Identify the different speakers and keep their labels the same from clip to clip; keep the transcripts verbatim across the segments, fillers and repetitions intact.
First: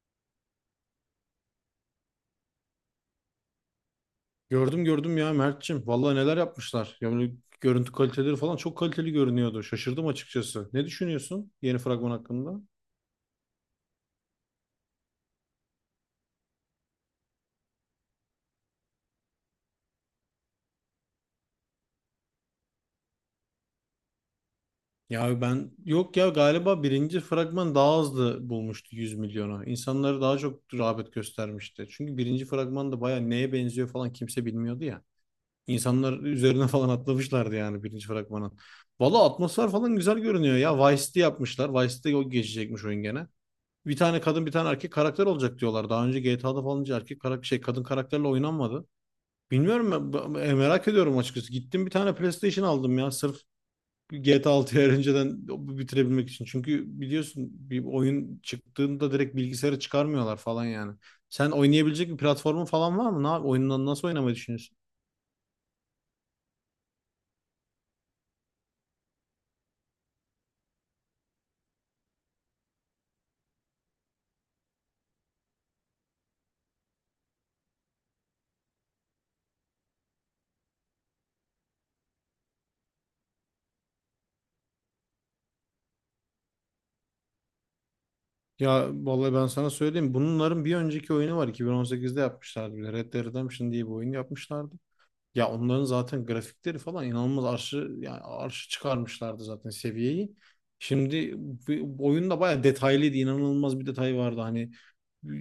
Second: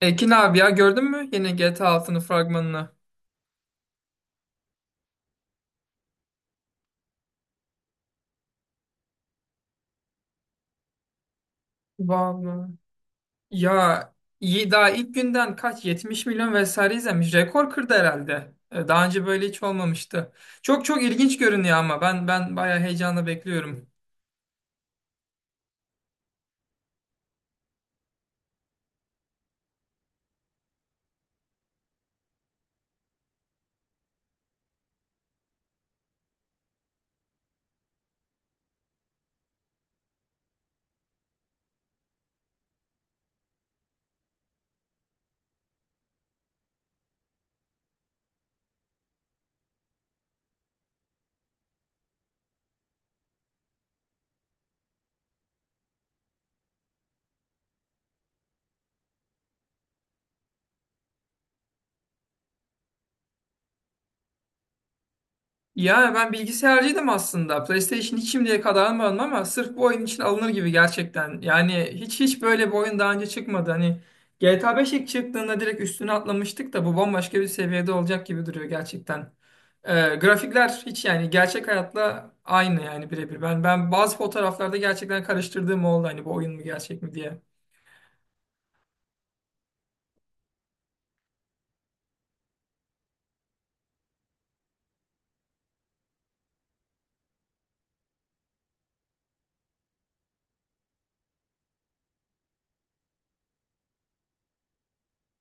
Speaker 1: Ekin abi ya gördün mü yine G T A altının fragmanını?
Speaker 2: Gördüm gördüm ya Mert'cim. Vallahi neler yapmışlar. Yani görüntü kaliteleri falan çok kaliteli görünüyordu. Şaşırdım açıkçası. Ne düşünüyorsun yeni fragman hakkında?
Speaker 1: Vallahi. Ya iyi daha ilk günden kaç yetmiş milyon vesaire izlemiş. Rekor kırdı herhalde. E, Daha önce böyle hiç olmamıştı. Çok çok ilginç görünüyor ama ben ben bayağı heyecanla bekliyorum.
Speaker 2: Ya ben yok ya galiba birinci fragman daha hızlı bulmuştu yüz milyona. İnsanları daha çok rağbet göstermişti. Çünkü birinci fragman da baya neye benziyor falan kimse bilmiyordu ya. İnsanlar üzerine falan atlamışlardı yani birinci fragmanın. Valla atmosfer falan güzel görünüyor ya. Vice'de yapmışlar. Vice'de o geçecekmiş oyun gene. Bir tane kadın bir tane erkek karakter olacak diyorlar. Daha önce G T A'da falan hiç erkek karakter şey kadın karakterle oynanmadı. Bilmiyorum ben, merak ediyorum açıkçası. Gittim bir tane PlayStation aldım ya sırf G T A altıyı önceden bitirebilmek için. Çünkü biliyorsun bir oyun çıktığında direkt bilgisayara çıkarmıyorlar falan yani. Sen oynayabilecek bir platformun falan var mı? Ne yap- oyundan nasıl oynamayı düşünüyorsun?
Speaker 1: Ya ben bilgisayarcıydım aslında. PlayStation hiç şimdiye kadar almadım ama sırf bu oyun için alınır gibi gerçekten. Yani hiç hiç böyle bir oyun daha önce çıkmadı. Hani G T A beş ilk çıktığında direkt üstüne atlamıştık da bu bambaşka bir seviyede olacak gibi duruyor gerçekten. Ee, grafikler hiç yani gerçek hayatla aynı yani birebir. Ben ben bazı fotoğraflarda gerçekten karıştırdığım oldu hani bu oyun mu gerçek mi diye.
Speaker 2: Ya vallahi ben sana söyleyeyim. Bunların bir önceki oyunu var. iki bin on sekizde yapmışlardı, bir de Red Dead Redemption diye bir oyun yapmışlardı. Ya onların zaten grafikleri falan inanılmaz arşı yani arşı çıkarmışlardı zaten seviyeyi. Şimdi bu- bu oyunda bayağı detaylıydı, inanılmaz bir detay vardı. Hani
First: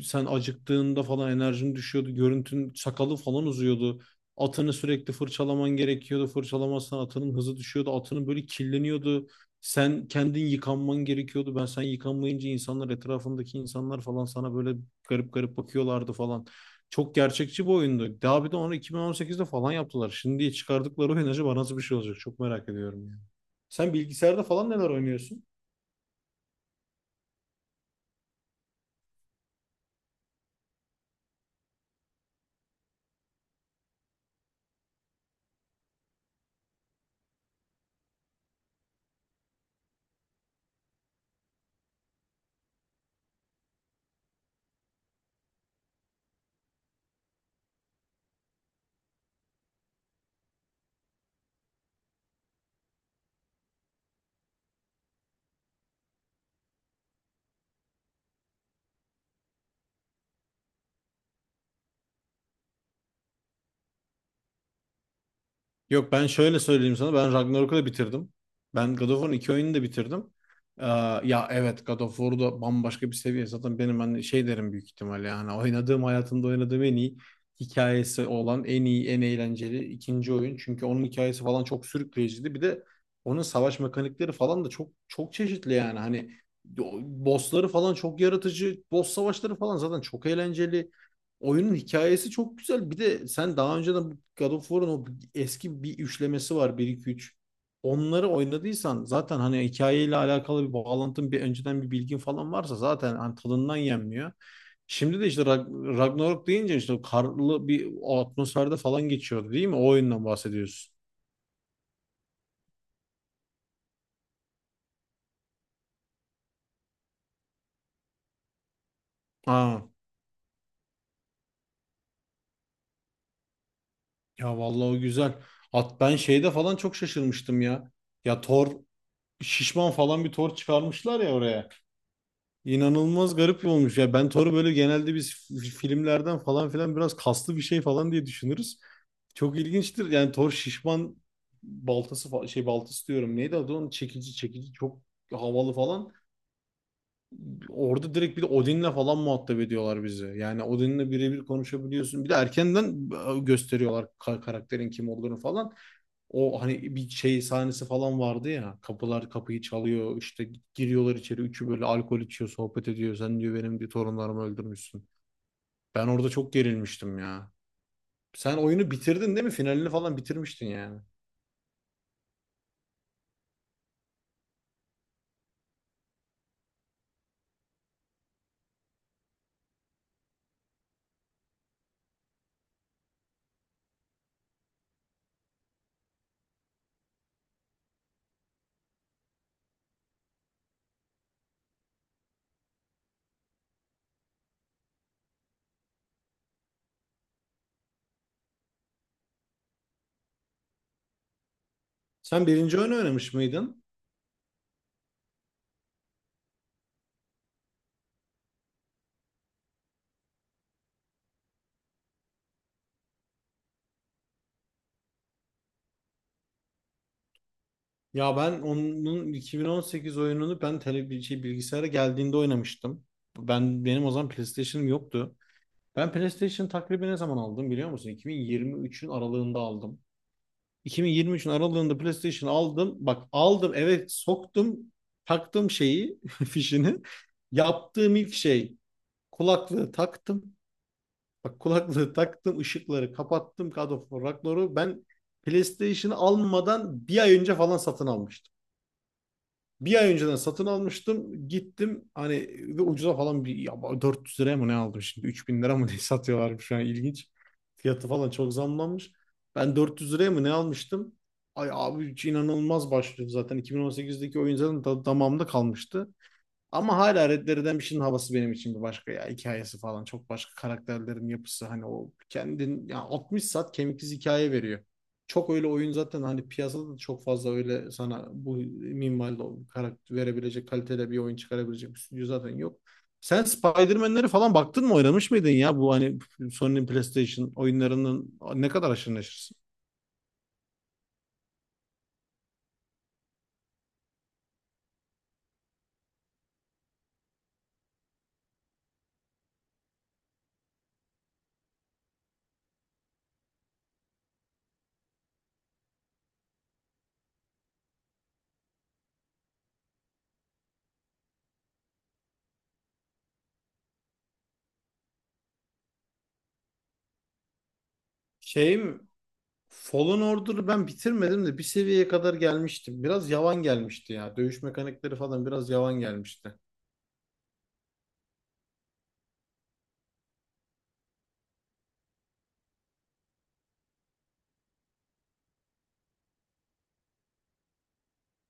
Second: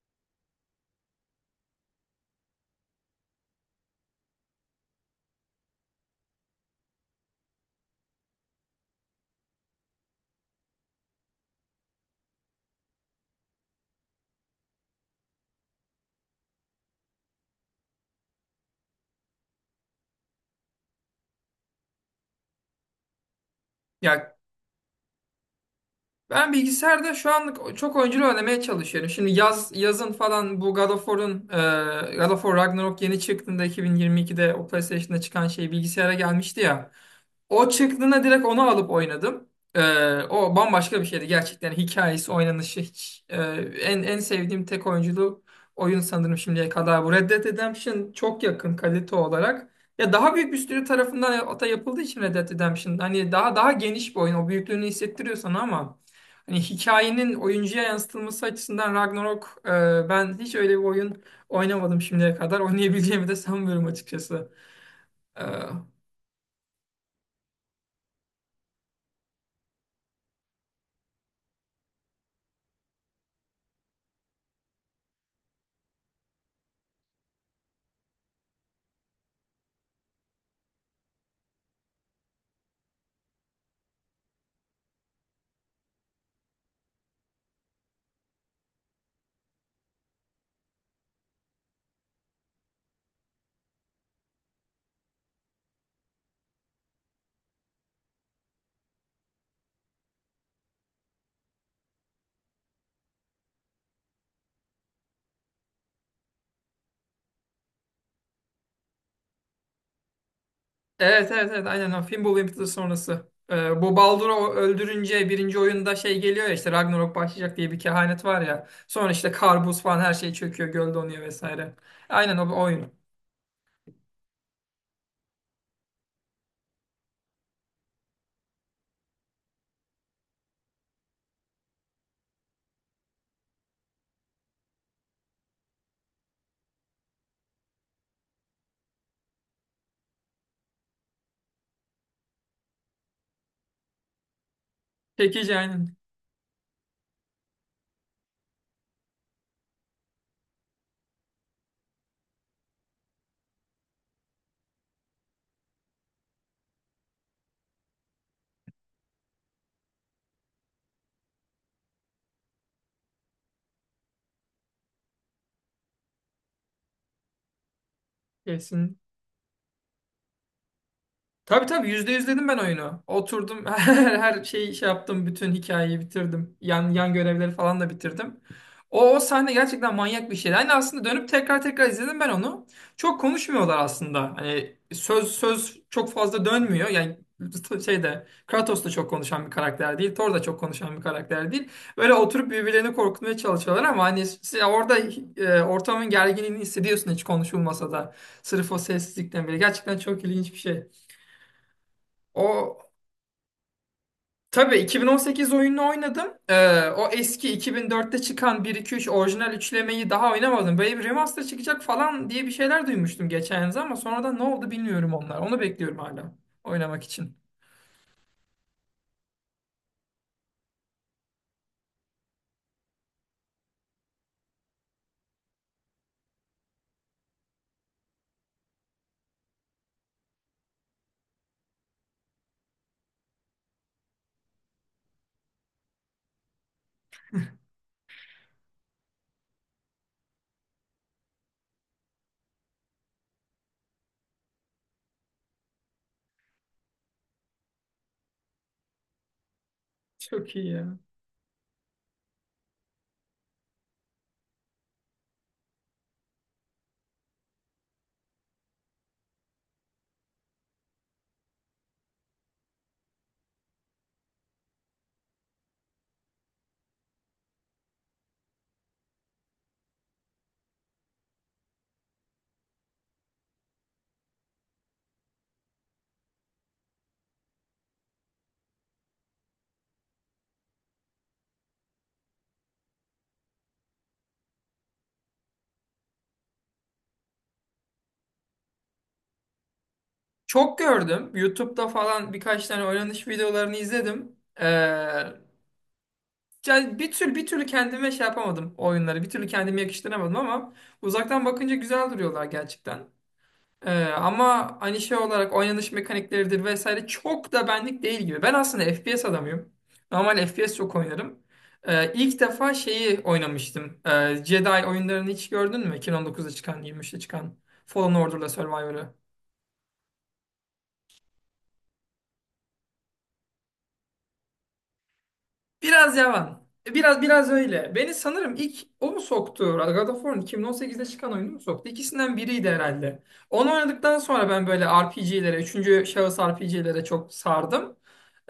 Speaker 2: sen acıktığında falan enerjin düşüyordu. Görüntün sakalı falan uzuyordu. Atını sürekli fırçalaman gerekiyordu. Fırçalamazsan atının hızı düşüyordu. Atının böyle kirleniyordu. Sen kendin yıkanman gerekiyordu. Ben sen yıkanmayınca insanlar etrafındaki insanlar falan sana böyle garip garip bakıyorlardı falan. Çok gerçekçi bir oyundu. Daha bir de onu iki bin on sekizde falan yaptılar. Şimdi çıkardıkları oyun acaba nasıl bir şey olacak? Çok merak ediyorum yani. Sen
Speaker 1: Ya
Speaker 2: bilgisayarda falan neler oynuyorsun?
Speaker 1: Ben bilgisayarda şu anlık çok oyunculu oynamaya çalışıyorum. Şimdi yaz yazın falan bu God of War'un e, God of War Ragnarok yeni çıktığında iki bin yirmi ikide o PlayStation'da çıkan şey bilgisayara gelmişti ya. O çıktığında direkt onu alıp oynadım. E, O bambaşka bir şeydi gerçekten. Hikayesi, oynanışı hiç e, en en sevdiğim tek oyunculu oyun sanırım şimdiye kadar bu. Red Dead Redemption çok yakın kalite olarak. Ya daha büyük bir stüdyo tarafından ata yapıldığı için Red Dead Redemption hani daha daha geniş bir oyun. O büyüklüğünü hissettiriyor sana ama hani hikayenin oyuncuya yansıtılması açısından Ragnarok e, ben hiç öyle bir oyun oynamadım şimdiye kadar. Oynayabileceğimi de sanmıyorum açıkçası. E,
Speaker 2: Yok ben şöyle söyleyeyim sana. Ben Ragnarok'u da bitirdim. Ben God of War'un iki oyununu da bitirdim. Ee, ya evet, God of War'da bambaşka bir seviye. Zaten benim hani şey derim büyük ihtimalle. Yani oynadığım hayatımda oynadığım en iyi hikayesi olan en iyi en eğlenceli ikinci oyun. Çünkü onun hikayesi falan çok sürükleyiciydi. Bir de onun savaş mekanikleri falan da çok çok çeşitli yani. Hani o bossları falan çok yaratıcı. Boss savaşları falan zaten çok eğlenceli. Oyunun hikayesi çok güzel. Bir de sen daha önceden bu God of War'un o eski bir üçlemesi var, bir iki üç. Onları oynadıysan zaten hani hikayeyle alakalı bir bağlantın, bir önceden bir bilgin falan varsa zaten hani tadından yenmiyor. Şimdi de işte Rag- Ragnarok deyince işte o karlı bir atmosferde falan geçiyordu değil mi? O oyundan bahsediyorsun.
Speaker 1: evet, evet, evet, aynen o Fimbul Winter sonrası. E, bu Baldur'u öldürünce birinci oyunda şey geliyor ya işte Ragnarok başlayacak diye bir kehanet var ya. Sonra işte Kar, buz
Speaker 2: Ha,
Speaker 1: falan her şey çöküyor, göl donuyor vesaire. Aynen o, o oyun.
Speaker 2: ya vallahi o güzel. At ben şeyde falan çok şaşırmıştım ya. Ya Thor şişman falan bir Thor çıkarmışlar ya oraya. İnanılmaz garip bir olmuş. Ya ben Thor'u böyle genelde biz f- filmlerden falan filan biraz kaslı bir şey falan diye düşünürüz. Çok ilginçtir. Yani Thor şişman baltası fa- şey baltası diyorum. Neydi adı onun? Çekici çekici çok
Speaker 1: Çekici,
Speaker 2: havalı
Speaker 1: aynen.
Speaker 2: falan. Orada direkt bir de Odin'le falan muhatap ediyorlar bizi. Yani Odin'le birebir konuşabiliyorsun. Bir de erkenden e, gösteriyorlar ka- karakterin kim olduğunu falan. O hani bir şey sahnesi falan vardı ya. Kapılar kapıyı çalıyor. İşte giriyorlar içeri. Üçü böyle alkol içiyor, sohbet ediyor. Sen diyor benim bir torunlarımı öldürmüşsün. Ben orada çok gerilmiştim ya. Sen oyunu
Speaker 1: Kesin.
Speaker 2: bitirdin değil mi? Finalini falan bitirmiştin yani.
Speaker 1: Tabii, tabii, yüzde yüz dedim ben oyunu. Oturdum her, her şeyi şey yaptım. Bütün hikayeyi bitirdim. Yan, yan görevleri falan da bitirdim. O, o sahne gerçekten manyak bir şeydi. Hani aslında dönüp tekrar tekrar izledim ben onu. Çok konuşmuyorlar aslında. Hani söz söz çok fazla dönmüyor. Yani şeyde Kratos da çok konuşan bir karakter değil. Thor da çok konuşan bir karakter değil. Böyle oturup birbirlerini korkutmaya çalışıyorlar ama hani s- orada e, ortamın gerginliğini hissediyorsun hiç konuşulmasa da. Sırf o sessizlikten bile. Gerçekten çok ilginç bir şey.
Speaker 2: Sen
Speaker 1: O
Speaker 2: birinci oyunu oynamış mıydın?
Speaker 1: tabii iki bin on sekiz oyununu oynadım. Ee, o eski iki bin dörtte çıkan bir iki üç orijinal üçlemeyi daha oynamadım. Böyle bir remaster çıkacak falan diye bir şeyler duymuştum geçen yıl ama sonradan ne oldu bilmiyorum onlar. Onu bekliyorum hala oynamak için.
Speaker 2: Ya ben onun iki bin on sekiz oyununu ben tele, şey, bilgisayara geldiğinde oynamıştım. Ben benim o zaman PlayStation'ım yoktu. Ben PlayStation takribi ne zaman aldım biliyor musun? iki bin yirmi üçün aralığında aldım. iki bin yirmi üçün aralığında PlayStation aldım. Bak aldım eve soktum. Taktım şeyi, fişini. Yaptığım ilk şey kulaklığı taktım. Bak kulaklığı taktım, ışıkları kapattım. God of War Ragnarok'u ben PlayStation'ı almadan bir ay önce falan satın almıştım. Bir ay önceden
Speaker 1: Çok
Speaker 2: satın
Speaker 1: iyi ya.
Speaker 2: almıştım. Gittim hani ve ucuza falan bir ya dört yüz liraya mı ne aldım şimdi? Üç bin lira mı ne satıyorlarmış şu an, ilginç. Fiyatı falan çok zamlanmış. Ben dört yüz liraya mı ne almıştım? Ay abi hiç inanılmaz başlıyordu zaten. iki bin on sekizdeki oyun zaten da- damağımda kalmıştı. Ama hala Red Dead Redemption'ın havası benim için bir başka ya. Hikayesi falan çok başka karakterlerin yapısı hani o kendin ya altmış saat kemiksiz hikaye veriyor. Çok öyle oyun zaten hani piyasada da çok fazla öyle sana bu minvalde o karakter verebilecek kalitede bir oyun çıkarabilecek bir stüdyo zaten yok. Sen Spider-Man'leri falan baktın mı oynamış mıydın ya bu hani Sony'nin PlayStation oyunlarının ne kadar aşırı neşirsin?
Speaker 1: Çok gördüm. YouTube'da falan birkaç tane oynanış videolarını izledim. Ee, Yani bir tür bir türlü kendime şey yapamadım oyunları. Bir türlü kendime yakıştıramadım ama uzaktan bakınca güzel duruyorlar gerçekten. Ee, ama hani şey olarak oynanış mekanikleridir vesaire çok da benlik değil gibi. Ben aslında F P S adamıyım. Normal F P S çok oynarım. Ee, ilk defa şeyi oynamıştım. Ee, Jedi oyunlarını hiç gördün mü? iki bin on dokuzda çıkan, yirmi üçte çıkan Fallen Order'la
Speaker 2: Şey mi?
Speaker 1: Survivor'ı.
Speaker 2: Fallen Order'ı ben bitirmedim de bir seviyeye kadar gelmiştim. Biraz yavan gelmişti ya. Dövüş mekanikleri falan biraz yavan
Speaker 1: Biraz
Speaker 2: gelmişti.
Speaker 1: yavan. Biraz biraz öyle. Beni sanırım ilk o mu soktu? God of War'un iki bin on sekizde çıkan oyunu mu soktu? İkisinden biriydi herhalde. Onu oynadıktan sonra ben böyle R P G'lere, üçüncü şahıs R P G'lere çok sardım.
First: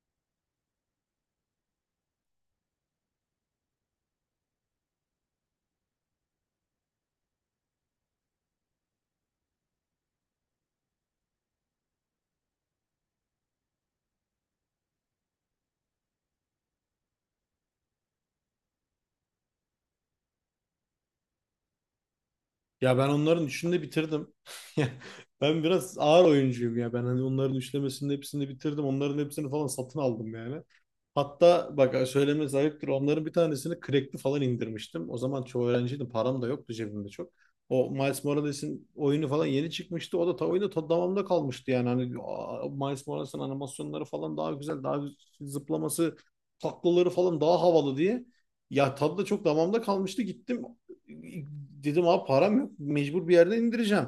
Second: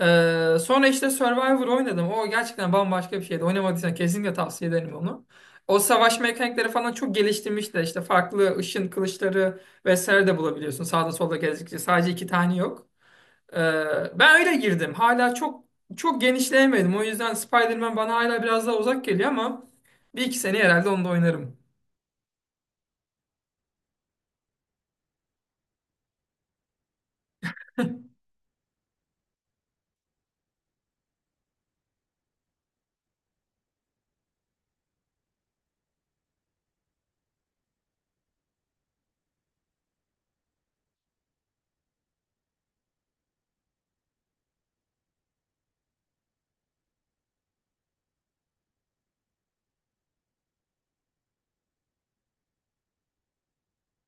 Speaker 1: Ee, sonra işte Survivor oynadım. O gerçekten bambaşka bir şeydi. Oynamadıysan kesinlikle tavsiye ederim onu. O savaş mekanikleri falan çok geliştirmiş de işte farklı ışın kılıçları vesaire de bulabiliyorsun. Sağda solda gezdikçe sadece iki tane yok. Ee, ben öyle girdim. Hala çok çok genişleyemedim. O yüzden Spider-Man bana hala biraz daha uzak geliyor ama bir iki sene herhalde onu da oynarım.
Speaker 2: Ya ben onların üçünü de bitirdim. Ya ben biraz ağır oyuncuyum ya. Ben hani onların üçlemesinin hepsini bitirdim. Onların hepsini falan satın aldım yani. Hatta bak söylemesi ayıptır. Onların bir tanesini crack'li falan indirmiştim. O zaman çoğu öğrenciydim. Param da yoktu cebimde çok. O Miles Morales'in oyunu falan yeni çıkmıştı. O da ta oyunda ta damamda kalmıştı yani. Hani aa, Miles Morales'in animasyonları falan daha güzel, daha güz- zıplaması, taklaları falan daha havalı diye. Ya tadı da çok damamda kalmıştı. Gittim, Dedim abi param yok. Mecbur bir yerden indireceğim.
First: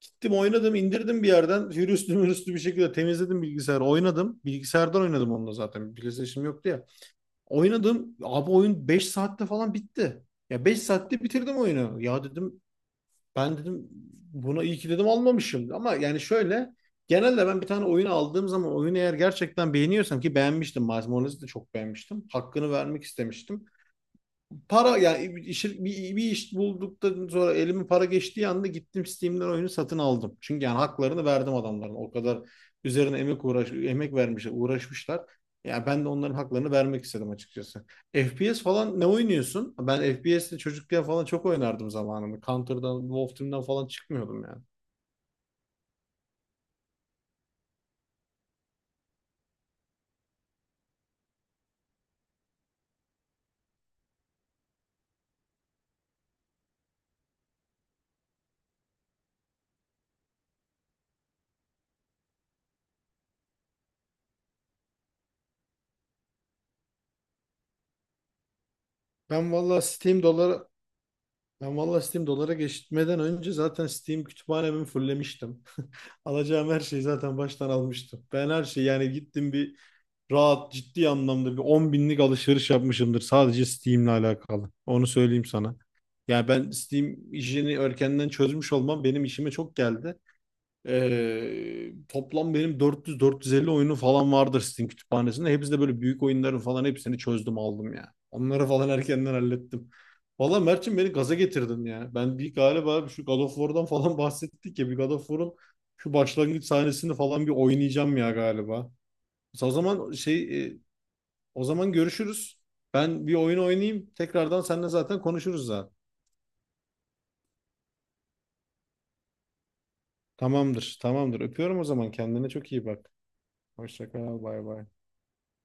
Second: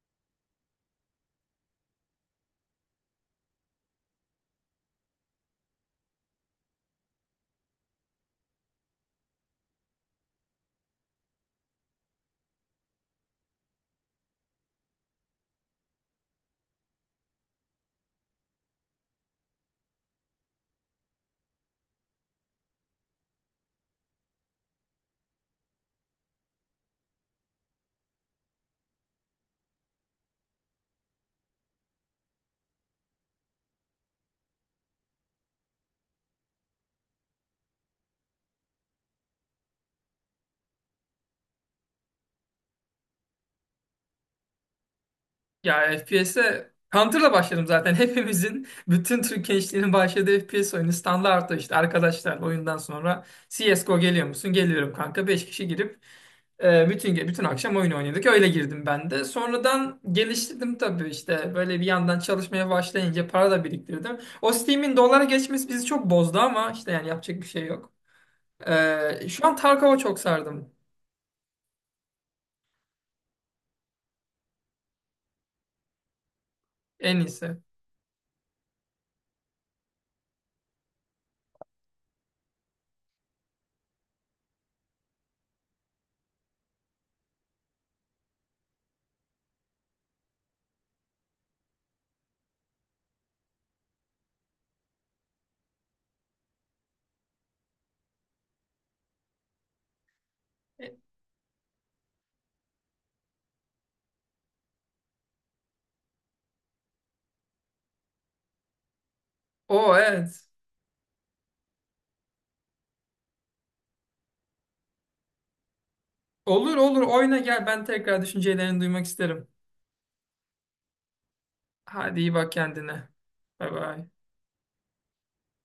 Speaker 2: Gittim oynadım indirdim bir yerden. Hürüstü mürüstü bir şekilde temizledim bilgisayarı. Oynadım. Bilgisayardan oynadım onunla zaten. PlayStation yoktu ya. Oynadım. Abi oyun beş saatte falan bitti. Ya beş saatte bitirdim oyunu. Ya dedim ben dedim buna iyi ki dedim almamışım. Ama yani şöyle genelde ben bir tane oyun aldığım zaman oyunu eğer gerçekten beğeniyorsam ki beğenmiştim. Miles Morales'i de çok beğenmiştim. Hakkını vermek istemiştim, para yani işi- bir, bir iş bulduktan sonra elime para geçtiği anda gittim Steam'den oyunu satın aldım. Çünkü yani haklarını verdim adamların. O kadar üzerine emek uğraş emek vermişler, uğraşmışlar. Yani ben de onların haklarını vermek istedim açıkçası. F P S falan ne oynuyorsun? Ben F P S'te çocukken falan çok oynardım zamanında. Counter'dan, Wolf Team'den falan çıkmıyordum yani.
Speaker 1: Ya F P S'e Counter'la başladım zaten. Hepimizin, bütün Türk gençliğinin başladığı F P S oyunu standart işte. Arkadaşlar, oyundan sonra C S G O geliyor musun? Geliyorum kanka. Beş kişi girip e, bütün ge- bütün akşam oyun oynadık. Öyle girdim ben de. Sonradan geliştirdim tabii işte. Böyle bir yandan çalışmaya başlayınca para da biriktirdim. O Steam'in dolara geçmesi bizi çok bozdu ama işte yani yapacak bir şey yok. E, şu
Speaker 2: Ben
Speaker 1: an
Speaker 2: valla
Speaker 1: Tarkov'a çok
Speaker 2: Steam
Speaker 1: sardım.
Speaker 2: doları Ben valla Steam dolara geçmeden önce zaten Steam kütüphanemi fullemiştim. Alacağım her şeyi
Speaker 1: En
Speaker 2: zaten
Speaker 1: iyisi.
Speaker 2: baştan almıştım. Ben her şeyi yani gittim bir rahat ciddi anlamda bir on binlik alışveriş yapmışımdır sadece Steam'le alakalı. Onu söyleyeyim sana. Yani ben Steam işini erkenden çözmüş olmam benim işime çok geldi. Ee, toplam benim dört yüz dört yüz elli oyunu falan vardır Steam kütüphanesinde. Hepsi de böyle büyük oyunların falan hepsini çözdüm aldım ya. Onları falan erkenden hallettim. Valla
Speaker 1: E,
Speaker 2: Mert'cim beni gaza getirdin ya. Ben bir galiba şu God of War'dan falan bahsettik ya. Bir God of War'un şu başlangıç sahnesini falan bir oynayacağım ya galiba. O
Speaker 1: O,
Speaker 2: zaman
Speaker 1: evet.
Speaker 2: şey e, o zaman görüşürüz. Ben bir oyun oynayayım. Tekrardan seninle zaten konuşuruz zaten.
Speaker 1: Olur, olur, oyna gel, ben tekrar düşüncelerini duymak isterim.
Speaker 2: Tamamdır, tamamdır. Öpüyorum o zaman.
Speaker 1: Hadi iyi
Speaker 2: Kendine
Speaker 1: bak
Speaker 2: çok iyi
Speaker 1: kendine.
Speaker 2: bak.
Speaker 1: Bay bay.
Speaker 2: Hoşça kal, bay bay.